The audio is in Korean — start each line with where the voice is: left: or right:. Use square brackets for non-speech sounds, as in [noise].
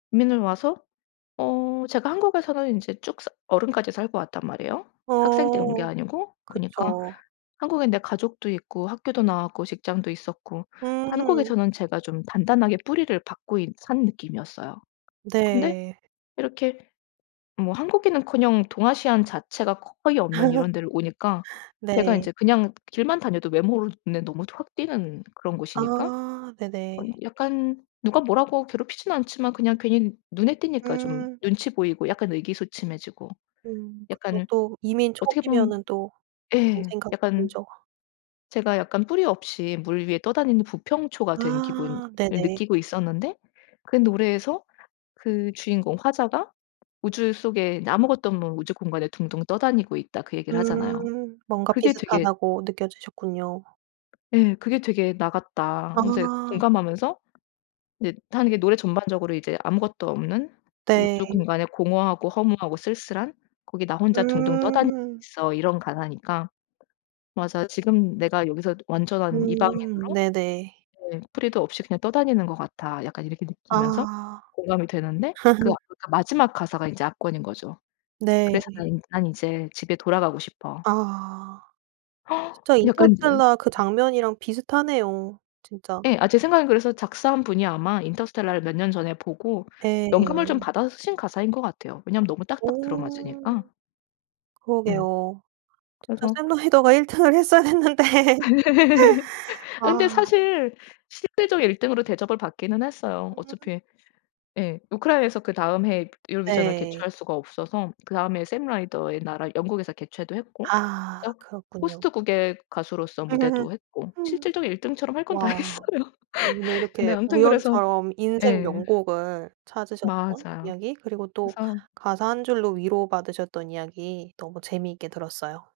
left: 이민을 와서 어 제가 한국에서는 인제 쭉 사 어른까지 살고 왔단 말이에요, 학생 때 온 게
right: 어.
left: 아니고. 그니까
right: 그쵸.
left: 한국엔 내 가족도 있고, 학교도 나왔고, 직장도 있었고 한국에
right: 음.
left: 저는 제가 좀 단단하게 뿌리를 박고 있 산 느낌이었어요. 근데
right: 네.
left: 이렇게 뭐 한국인은커녕 동아시안 자체가 거의 없는
right: [laughs]
left: 이런 데를 오니까 제가
right: 네.
left: 인제 그냥 길만 다녀도 외모로 눈에 너무 확 띄는 그런 곳이니까
right: 아.
left: 어
right: 네네.
left: 약간 누가 뭐라고 괴롭히지는 않지만 그냥 괜히 눈에 띄니까 좀
right: 음.
left: 눈치 보이고 약간 의기소침해지고
right: 음. 그쵸.
left: 약간
right: 또 이민
left: 어떻게 보면
right: 초기면은 또 그런
left: 예.
right: 생각
left: 약간
right: 들죠.
left: 제가 약간 뿌리 없이 물 위에 떠다니는 부평초가 된 기분을
right: 아. 네네.
left: 느끼고 있었는데 그 노래에서 그 주인공 화자가 우주 속에 아무것도 없는 우주 공간에 둥둥 떠다니고 있다 그 얘기를 하잖아요.
right: 음. 뭔가
left: 그게 되게
right: 비슷하다고 느껴지셨군요.
left: 네. 그게 되게 '나 같다.' 하면서 이렇게
right: 아.
left: 공감하면서 네 하는 게 이게 노래 전반적으로 이제 아무것도 없는 우주
right: 네.
left: 공간에 공허하고 허무하고 쓸쓸한 거기 나 혼자 둥둥 떠다니고
right: 음.
left: 있어 이런 가사니까. 맞아. 지금 내가 여기서 완전한
right: 음.
left: 이방인으로
right: 네네.
left: 네 '뿌리도 없이 그냥 떠다니는 것 같아.' 약간 이렇게 느끼면서
right: 아.
left: 공감이 되는데 그 아
right: [laughs]
left: 그러니까 마지막 가사가 이제 압권인 거죠. "그래서
right: 네.
left: 난 이 난 이제 집에 돌아가고 싶어."
right: 아. 진짜
left: [gasps] 약간 이제
right: 인터스텔라 그 장면이랑 비슷하네요, 진짜.
left: 예. 아 제 생각에는 그래서 작사한 분이 아마 인터스텔라를 몇 년 전에 보고 영감을 좀
right: 예.
left: 받아서 쓰신 가사인 것 같아요. 왜냐하면 너무 딱딱
right: 오.
left: 들어맞으니까. 예.
right: 그러게요. 진짜
left: 그래서
right: 샘 라이더가 1 등을 했어야 했는데. [laughs]
left: [laughs]
right: 아.
left: 근데 사실 실질적 1 등으로 대접을 받기는 했어요.
right: 음.
left: 어차피 예. 우크라이나에서 그다음 해에 유로비전을
right: 네.
left: 개최할 수가 없어서 그다음 해에 샘 라이더의 나라 영국에서 개최도 했고
right: 아.
left: 저
right: 그렇군요.
left: 호스트 국의 가수로서 무대도 했고
right: [laughs]
left: 실질적 1 등처럼 할 건 다
right: 와.
left: 했어요.
right: 근데
left: [laughs] 근데
right: 이렇게
left: 아무튼 그래서
right: 우연처럼 인생
left: 예.
right: 명곡을 찾으셨던
left: 맞아요.
right: 이야기 그리고 또
left: 그래서
right: 가사 1 줄로 위로받으셨던 이야기 너무 재미있게 들었어요.